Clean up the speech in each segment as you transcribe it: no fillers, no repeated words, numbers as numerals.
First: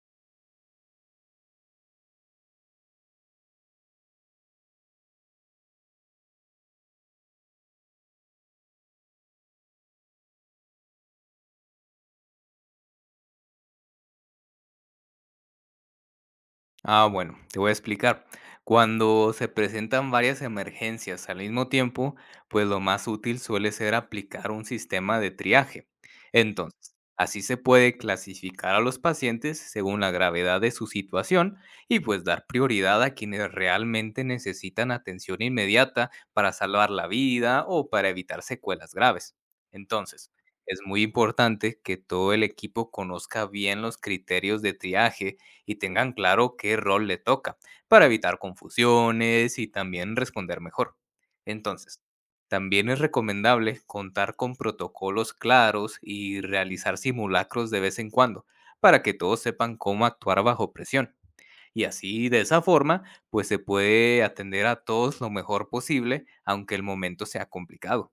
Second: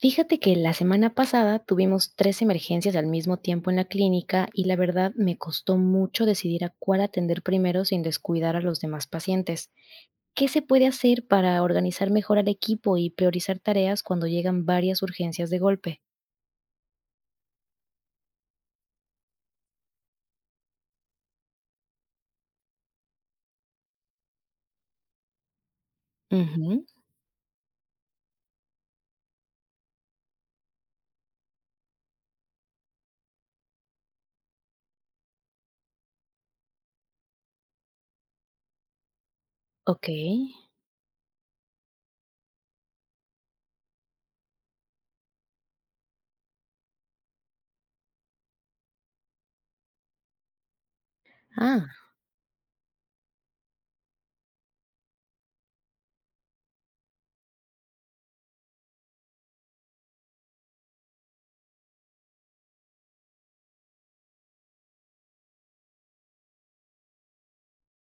Fíjate que la semana pasada tuvimos tres emergencias al mismo tiempo en la clínica y la verdad me costó mucho decidir a cuál atender primero sin descuidar a los demás pacientes. ¿Qué se puede hacer para organizar mejor al equipo y priorizar tareas cuando llegan varias urgencias de golpe? Ah, bueno, te voy a explicar. Cuando se presentan varias emergencias al mismo tiempo, pues lo más útil suele ser aplicar un sistema de triaje. Ujú. Entonces, así se puede clasificar a los pacientes según la gravedad de su situación y pues dar prioridad a quienes realmente necesitan atención inmediata para salvar la vida o para evitar secuelas graves. Ok. Entonces, es muy importante que todo el equipo conozca bien los criterios de triaje y tengan claro qué rol le toca, para evitar confusiones y también responder mejor. Ah, Entonces, también es recomendable contar con protocolos claros y realizar simulacros de vez en cuando, para que todos sepan cómo actuar bajo presión. Y así, de esa forma, pues se puede atender a todos lo mejor posible, aunque el momento sea complicado.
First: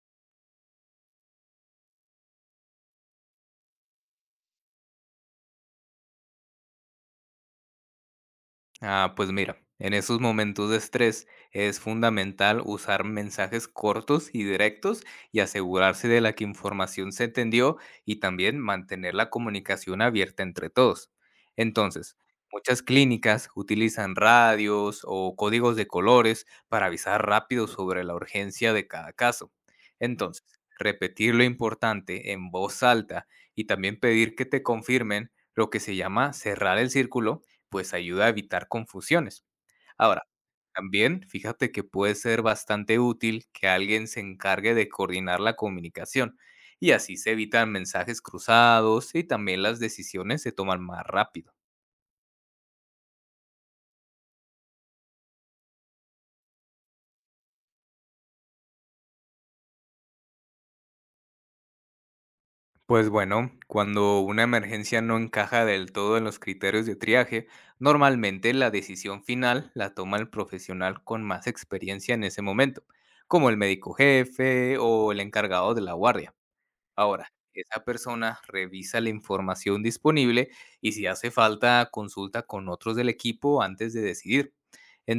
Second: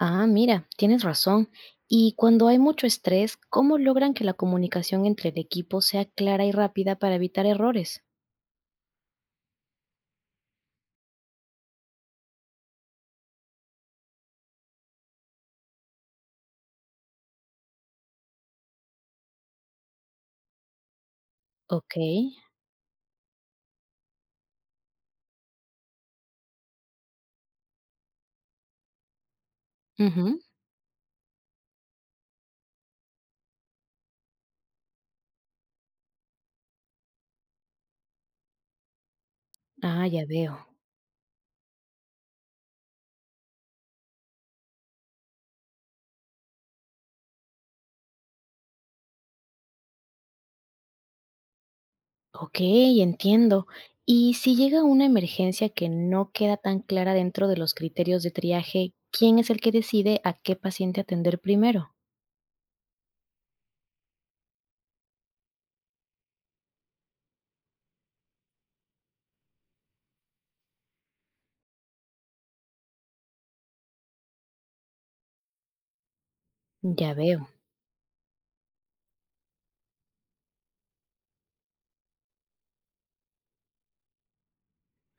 mira, tienes razón. Y cuando hay mucho estrés, ¿cómo logran que la comunicación entre el equipo sea clara y rápida para evitar errores? Ah, pues mira, en esos momentos de estrés es fundamental usar mensajes cortos y directos y asegurarse de la que información se entendió y también mantener la comunicación abierta entre todos. Ok. Entonces, muchas clínicas utilizan radios o códigos de colores para avisar rápido sobre la urgencia de cada caso. Ujú. Entonces, repetir lo importante en voz alta y también pedir que te confirmen lo que se llama cerrar el círculo pues ayuda a evitar confusiones. Ah, Ahora, ya veo. también fíjate que puede ser bastante útil que alguien se encargue de coordinar la comunicación y así se evitan mensajes cruzados y también las decisiones se toman más rápido. Ok, entiendo. Y si llega una emergencia que no queda tan clara dentro de los criterios de triaje, ¿quién es el que decide a qué paciente atender primero? Pues bueno, cuando una emergencia no encaja del todo en los criterios de triaje, normalmente la decisión final la toma el profesional con más experiencia en ese momento, como el médico jefe o el encargado de la guardia. Ya Ahora, veo. esa persona revisa la información disponible y si hace falta, consulta con otros del equipo antes de decidir.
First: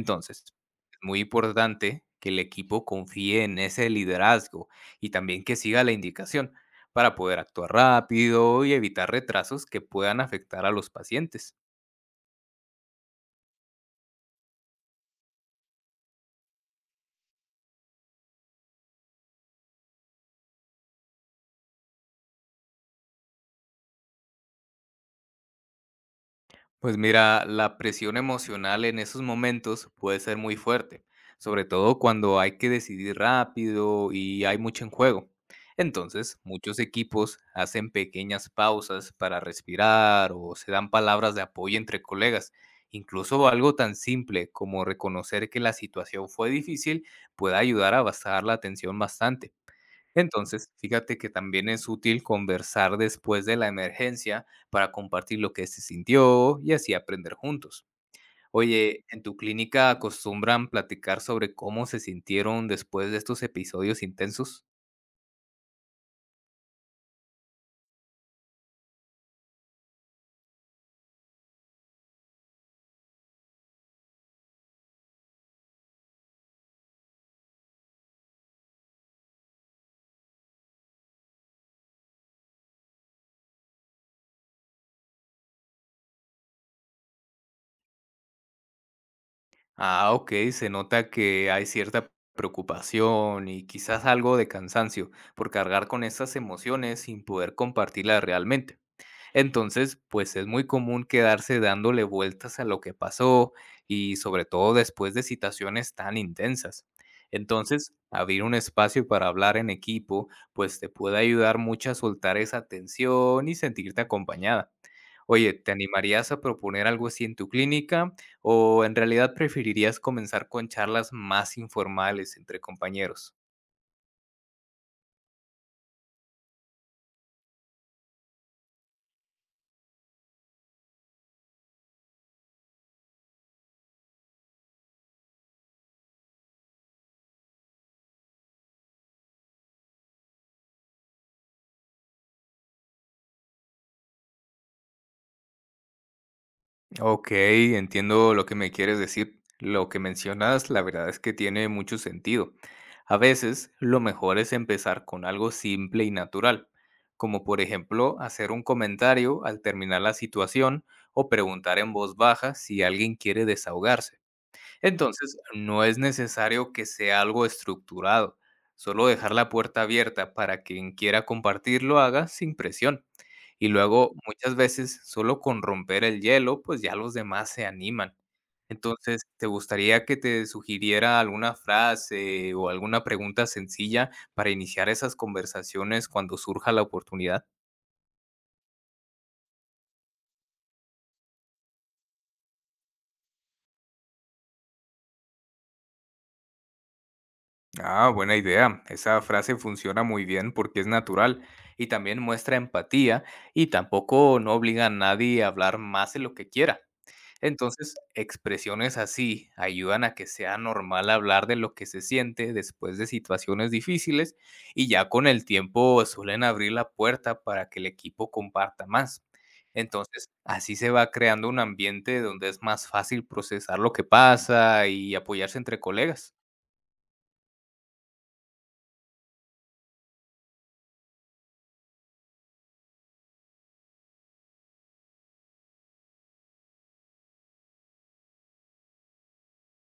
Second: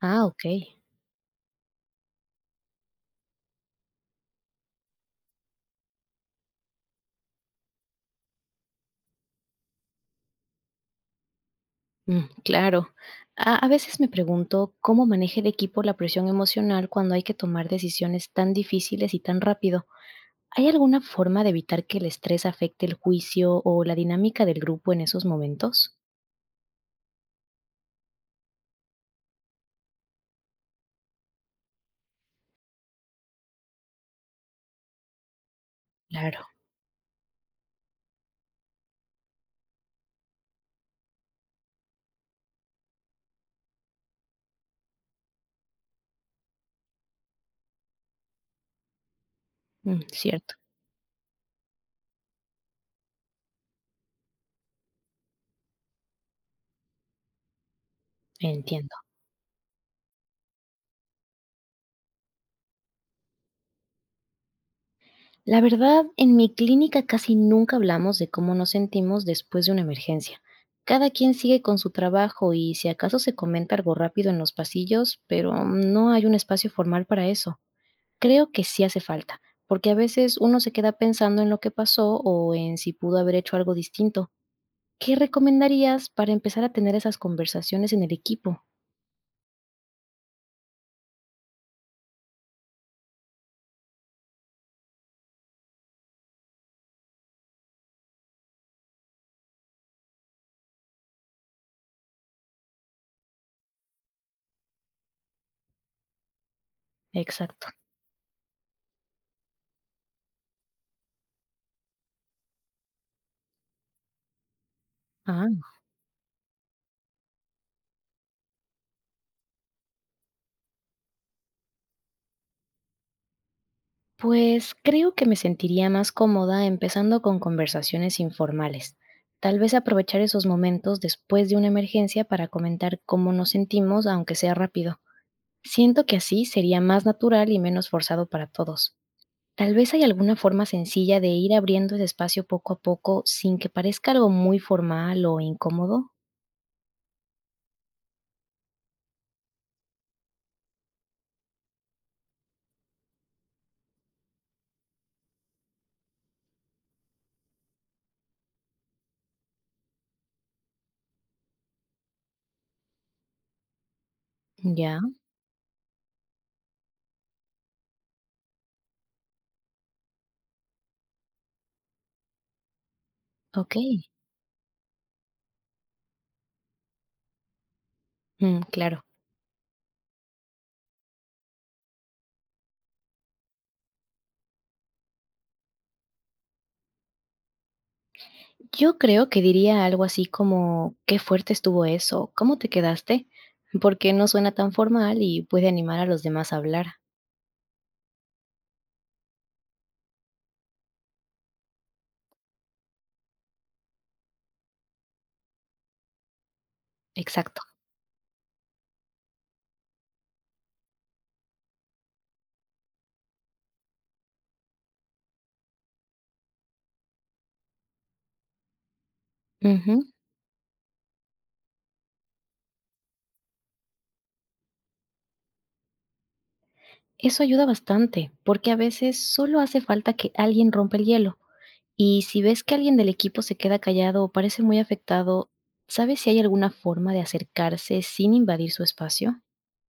Ah, ok. es muy importante que el equipo confíe en ese liderazgo y también que siga la indicación para poder actuar rápido y evitar retrasos que puedan afectar a los pacientes. Mm, claro. A veces me pregunto cómo maneja el equipo la presión emocional cuando hay que tomar decisiones tan difíciles y tan rápido. ¿Hay alguna forma de evitar que el estrés afecte el juicio o la dinámica del grupo en esos momentos? Pues mira, la presión emocional en esos momentos puede ser muy fuerte, sobre todo cuando hay que decidir rápido y hay mucho en juego. Entonces, Claro. muchos equipos hacen pequeñas pausas para respirar o se dan palabras de apoyo entre colegas. Incluso algo tan simple como reconocer que la situación fue difícil puede ayudar a bajar la tensión bastante. Mm, cierto, Entonces, fíjate que también es útil conversar después de la emergencia para compartir lo que se sintió y así aprender juntos. entiendo. Oye, ¿en tu clínica acostumbran platicar sobre cómo se sintieron después de estos episodios intensos? La verdad, en mi clínica casi nunca hablamos de cómo nos sentimos después de una emergencia. Cada quien sigue con su trabajo y si acaso se comenta algo rápido en los pasillos, pero no hay un espacio formal para eso. Creo que sí hace falta, porque a veces uno se queda pensando en lo que pasó o en si pudo haber hecho algo distinto. ¿Qué recomendarías para empezar a tener esas conversaciones en el equipo? Ah, ok, se nota que hay cierta preocupación y quizás algo de cansancio por cargar con esas emociones sin poder compartirlas realmente. Entonces, pues es muy común quedarse dándole vueltas a lo que pasó y sobre todo después de citaciones tan intensas. Exacto. Entonces, abrir un espacio para hablar en equipo, pues te puede ayudar mucho a soltar esa tensión y sentirte acompañada. Oye, Ah. ¿te animarías a proponer algo así en tu clínica o en realidad preferirías comenzar con charlas más informales entre compañeros? Pues creo que me sentiría más cómoda empezando con conversaciones informales. Tal vez aprovechar esos momentos después de una emergencia para comentar cómo nos sentimos, aunque sea rápido. Siento que así sería más natural y menos forzado para todos. Tal vez hay alguna forma sencilla de ir abriendo ese espacio poco a poco sin que parezca algo muy formal o incómodo. Ok, entiendo lo que me quieres decir. Lo que mencionas, la verdad es que tiene mucho sentido. A veces, lo mejor es empezar con algo simple y natural, como por ejemplo hacer un comentario al terminar la situación o preguntar en voz baja si alguien quiere desahogarse. Ya, Entonces, no es necesario que sea algo estructurado, solo dejar la puerta abierta para quien quiera compartir lo haga sin presión. Y ok. luego, muchas veces, solo con romper el hielo, pues ya los demás se animan. Mm, claro. Entonces, ¿te gustaría que te sugiriera alguna frase o alguna pregunta sencilla para iniciar esas conversaciones cuando surja la oportunidad? Yo creo que diría algo así como: "Qué fuerte estuvo eso, ¿cómo te quedaste?", porque no suena tan formal y puede animar a los demás a hablar. Ah, buena idea. Esa frase funciona muy bien porque es natural y también muestra empatía y tampoco no obliga a nadie a hablar más de lo que quiera. Exacto. Entonces, expresiones así ayudan a que sea normal hablar de lo que se siente después de situaciones difíciles y ya con el tiempo suelen abrir la puerta para que el equipo comparta más. Ujú. Entonces, así se va creando un ambiente donde es más fácil procesar lo que pasa y apoyarse entre colegas. Eso ayuda bastante, porque a veces solo hace falta que alguien rompa el hielo. Y si ves que alguien del equipo se queda callado o parece muy afectado, ¿sabes si hay alguna forma de acercarse sin invadir su espacio?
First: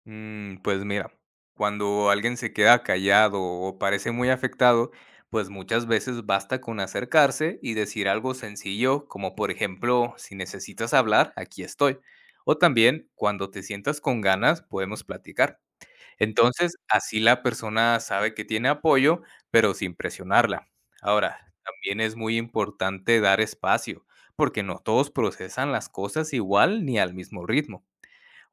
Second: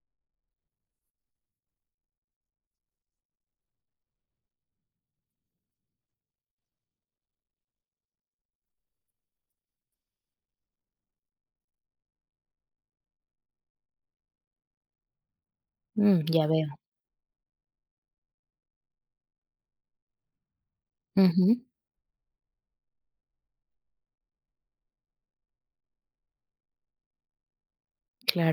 Mm, pues mira, cuando alguien se queda callado o parece muy afectado, pues muchas veces basta con acercarse y decir algo sencillo, como por ejemplo, si necesitas hablar, aquí estoy. O también, cuando te sientas con ganas, podemos platicar. Mm, ya veo. Entonces, así la persona sabe que tiene apoyo, pero sin presionarla. Ahora, Ujú, también es muy importante dar espacio, porque no todos procesan las cosas igual ni al mismo ritmo.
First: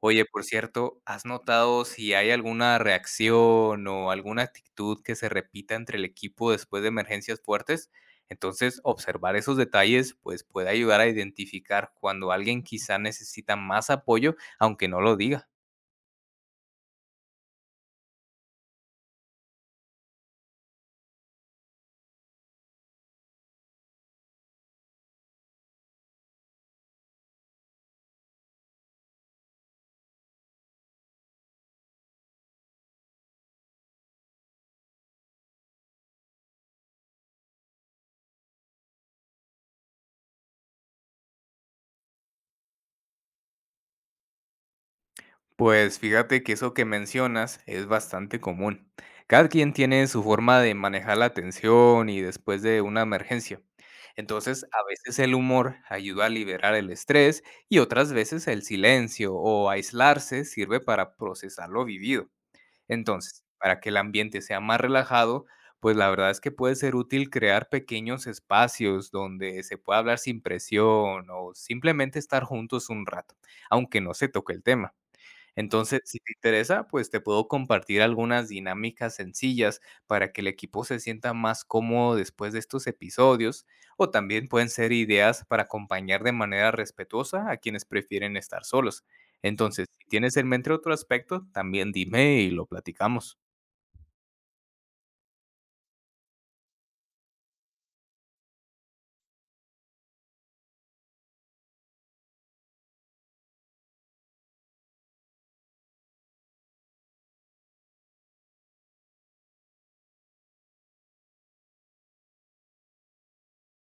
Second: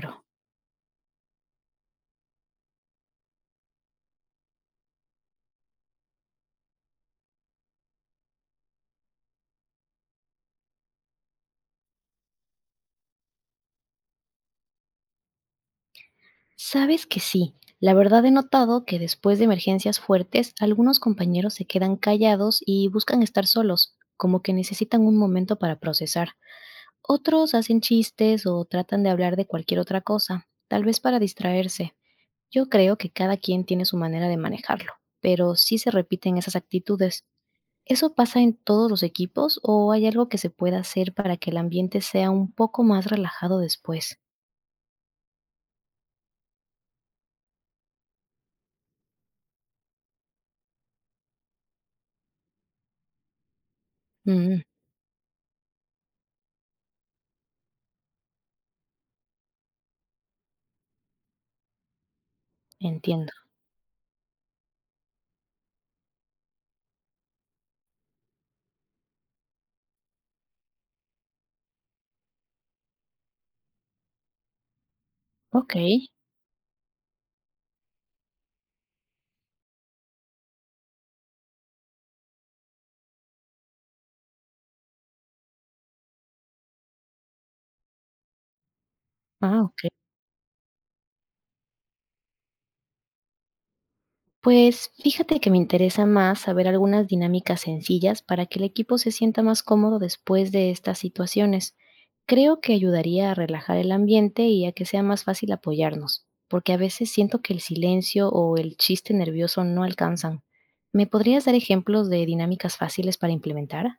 Oye, por cierto, ¿has notado si hay alguna reacción o alguna actitud que se repita entre el equipo después de emergencias fuertes? Entonces, observar esos detalles pues puede ayudar a identificar cuando alguien quizá necesita más apoyo, aunque no lo diga. Sabes que sí. La verdad he notado que después de emergencias fuertes, algunos compañeros se quedan callados y buscan estar solos, como que necesitan un momento para procesar. Otros hacen chistes o tratan de hablar de cualquier otra cosa, tal vez para distraerse. Yo creo que cada quien tiene su manera de manejarlo, pero sí se repiten esas actitudes. ¿Eso pasa en todos los equipos o hay algo que se pueda hacer para que el ambiente sea un poco más relajado después? Pues fíjate que eso que mencionas es bastante común. Cada quien tiene su forma de manejar la tensión y después de una emergencia. Mm, Entonces, a veces el humor ayuda a liberar el estrés y otras veces el silencio o aislarse sirve para procesar lo vivido. entiendo. Entonces, para que el ambiente sea más relajado, pues la verdad es que puede ser útil crear pequeños espacios donde se pueda hablar sin presión o simplemente estar juntos un rato, aunque no se toque el tema. Ok. Entonces, si te interesa, pues te puedo compartir algunas dinámicas sencillas para que el equipo se sienta más cómodo después de estos episodios, o también pueden ser ideas para acompañar de manera respetuosa a quienes prefieren estar solos. Ah, ok. Entonces, si tienes en mente otro aspecto, también dime y lo platicamos. Pues fíjate que me interesa más saber algunas dinámicas sencillas para que el equipo se sienta más cómodo después de estas situaciones. Creo que ayudaría a relajar el ambiente y a que sea más fácil apoyarnos, porque a veces siento que el silencio o el chiste nervioso no alcanzan. ¿Me podrías dar ejemplos de dinámicas fáciles para implementar?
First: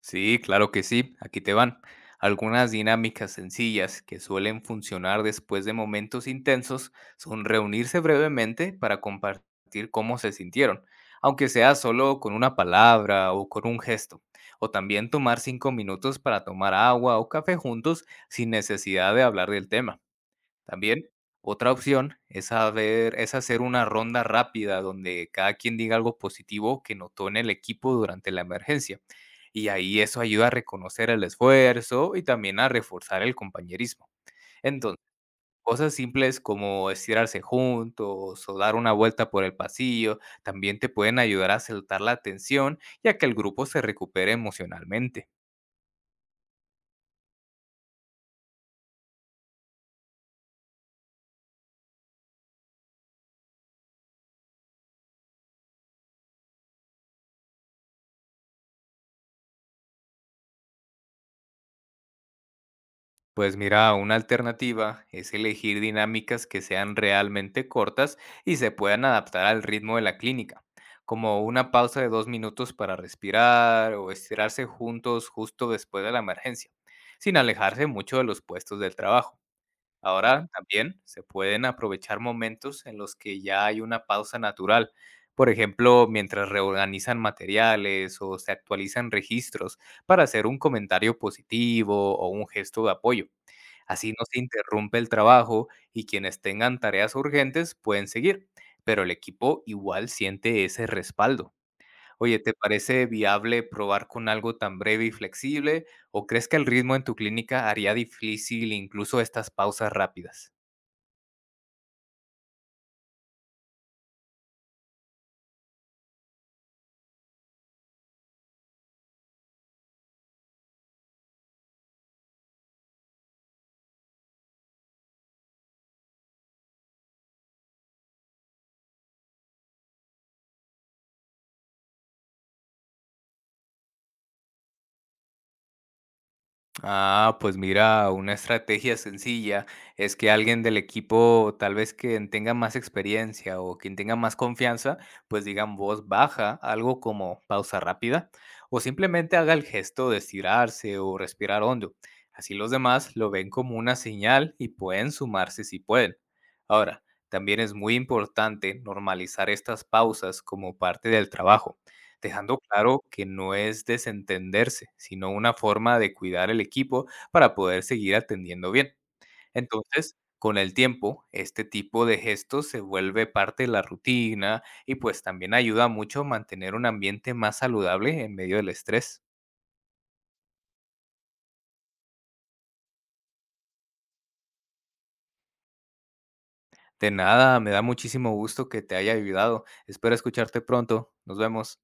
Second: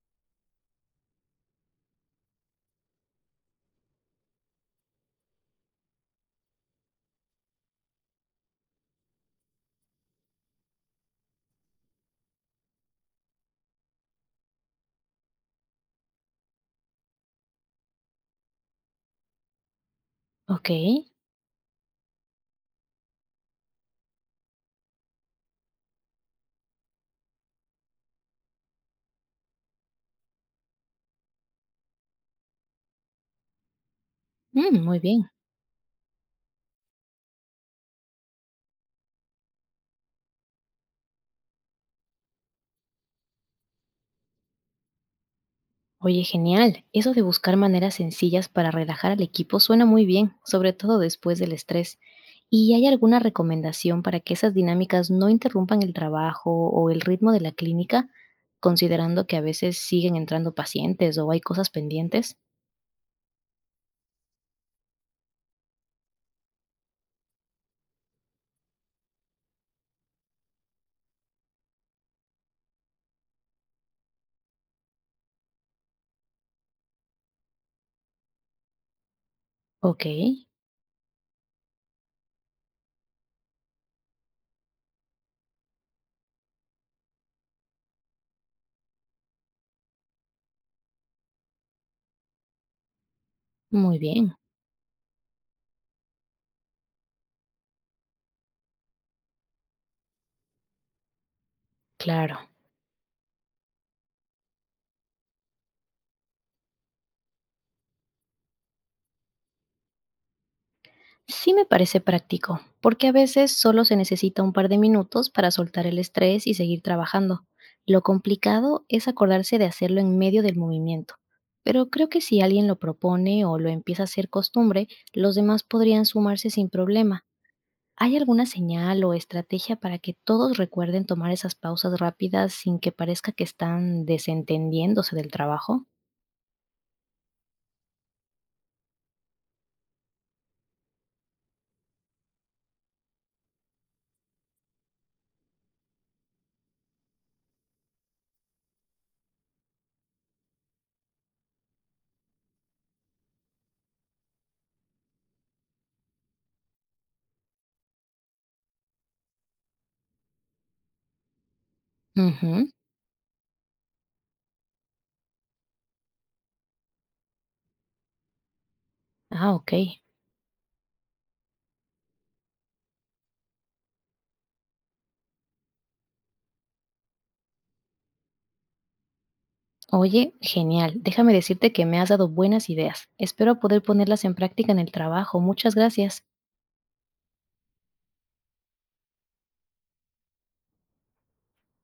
Sí, claro que sí, aquí te van. Algunas dinámicas sencillas que suelen funcionar después de momentos intensos son reunirse brevemente para compartir cómo se sintieron, aunque sea solo con una palabra o con un gesto, o también tomar 5 minutos para tomar agua o café juntos sin necesidad de hablar del tema. Ok, También, otra opción es hacer una ronda rápida donde cada quien diga algo positivo que notó en el equipo durante la emergencia. Y ahí eso ayuda a reconocer el esfuerzo y también a reforzar el compañerismo. mm, Entonces, muy bien. cosas simples como estirarse juntos o dar una vuelta por el pasillo también te pueden ayudar a soltar la tensión y a que el grupo se recupere emocionalmente. Oye, genial. Eso de buscar maneras sencillas para relajar al equipo suena muy bien, sobre todo después del estrés. ¿Y hay alguna recomendación para que esas dinámicas no interrumpan el trabajo o el ritmo de la clínica, considerando que a veces siguen entrando pacientes o hay cosas pendientes? Pues mira, una alternativa es elegir dinámicas que sean realmente cortas y se puedan adaptar al ritmo de la clínica, como una pausa de 2 minutos para respirar o estirarse juntos justo después de la emergencia, sin alejarse mucho de los puestos del trabajo. Ok, Ahora también se pueden aprovechar momentos en los que ya hay una pausa natural, por ejemplo, mientras reorganizan materiales o se actualizan registros para hacer un comentario positivo o un gesto de apoyo. muy Así no bien, se interrumpe el trabajo y quienes tengan tareas urgentes pueden seguir, pero el equipo igual siente ese respaldo. Oye, claro. ¿te parece viable probar con algo tan breve y flexible o crees que el ritmo en tu clínica haría difícil incluso estas pausas rápidas? Sí me parece práctico, porque a veces solo se necesita un par de minutos para soltar el estrés y seguir trabajando. Lo complicado es acordarse de hacerlo en medio del movimiento, pero creo que si alguien lo propone o lo empieza a hacer costumbre, los demás podrían sumarse sin problema. ¿Hay alguna señal o estrategia para que todos recuerden tomar esas pausas rápidas sin que parezca que están desentendiéndose del trabajo? Ah, pues mira, una estrategia sencilla es que alguien del equipo, tal vez quien tenga más experiencia o quien tenga más confianza, pues diga en voz baja algo como pausa rápida o simplemente haga el gesto de estirarse o respirar hondo. Así los demás lo ven como una señal y pueden sumarse si pueden. Ahora, también es muy importante normalizar estas pausas como parte del trabajo dejando Ujú. claro que no es desentenderse, sino una forma de cuidar el equipo para poder seguir atendiendo bien. Ah, ok. Entonces, con el tiempo, este tipo de gestos se vuelve parte de la rutina y pues también ayuda mucho a mantener un ambiente más saludable en medio del estrés. Oye, genial. Déjame decirte que me has dado buenas ideas. Espero poder ponerlas en práctica en el trabajo. Muchas gracias. De nada, me da muchísimo gusto que te haya ayudado. Espero escucharte pronto. Nos vemos.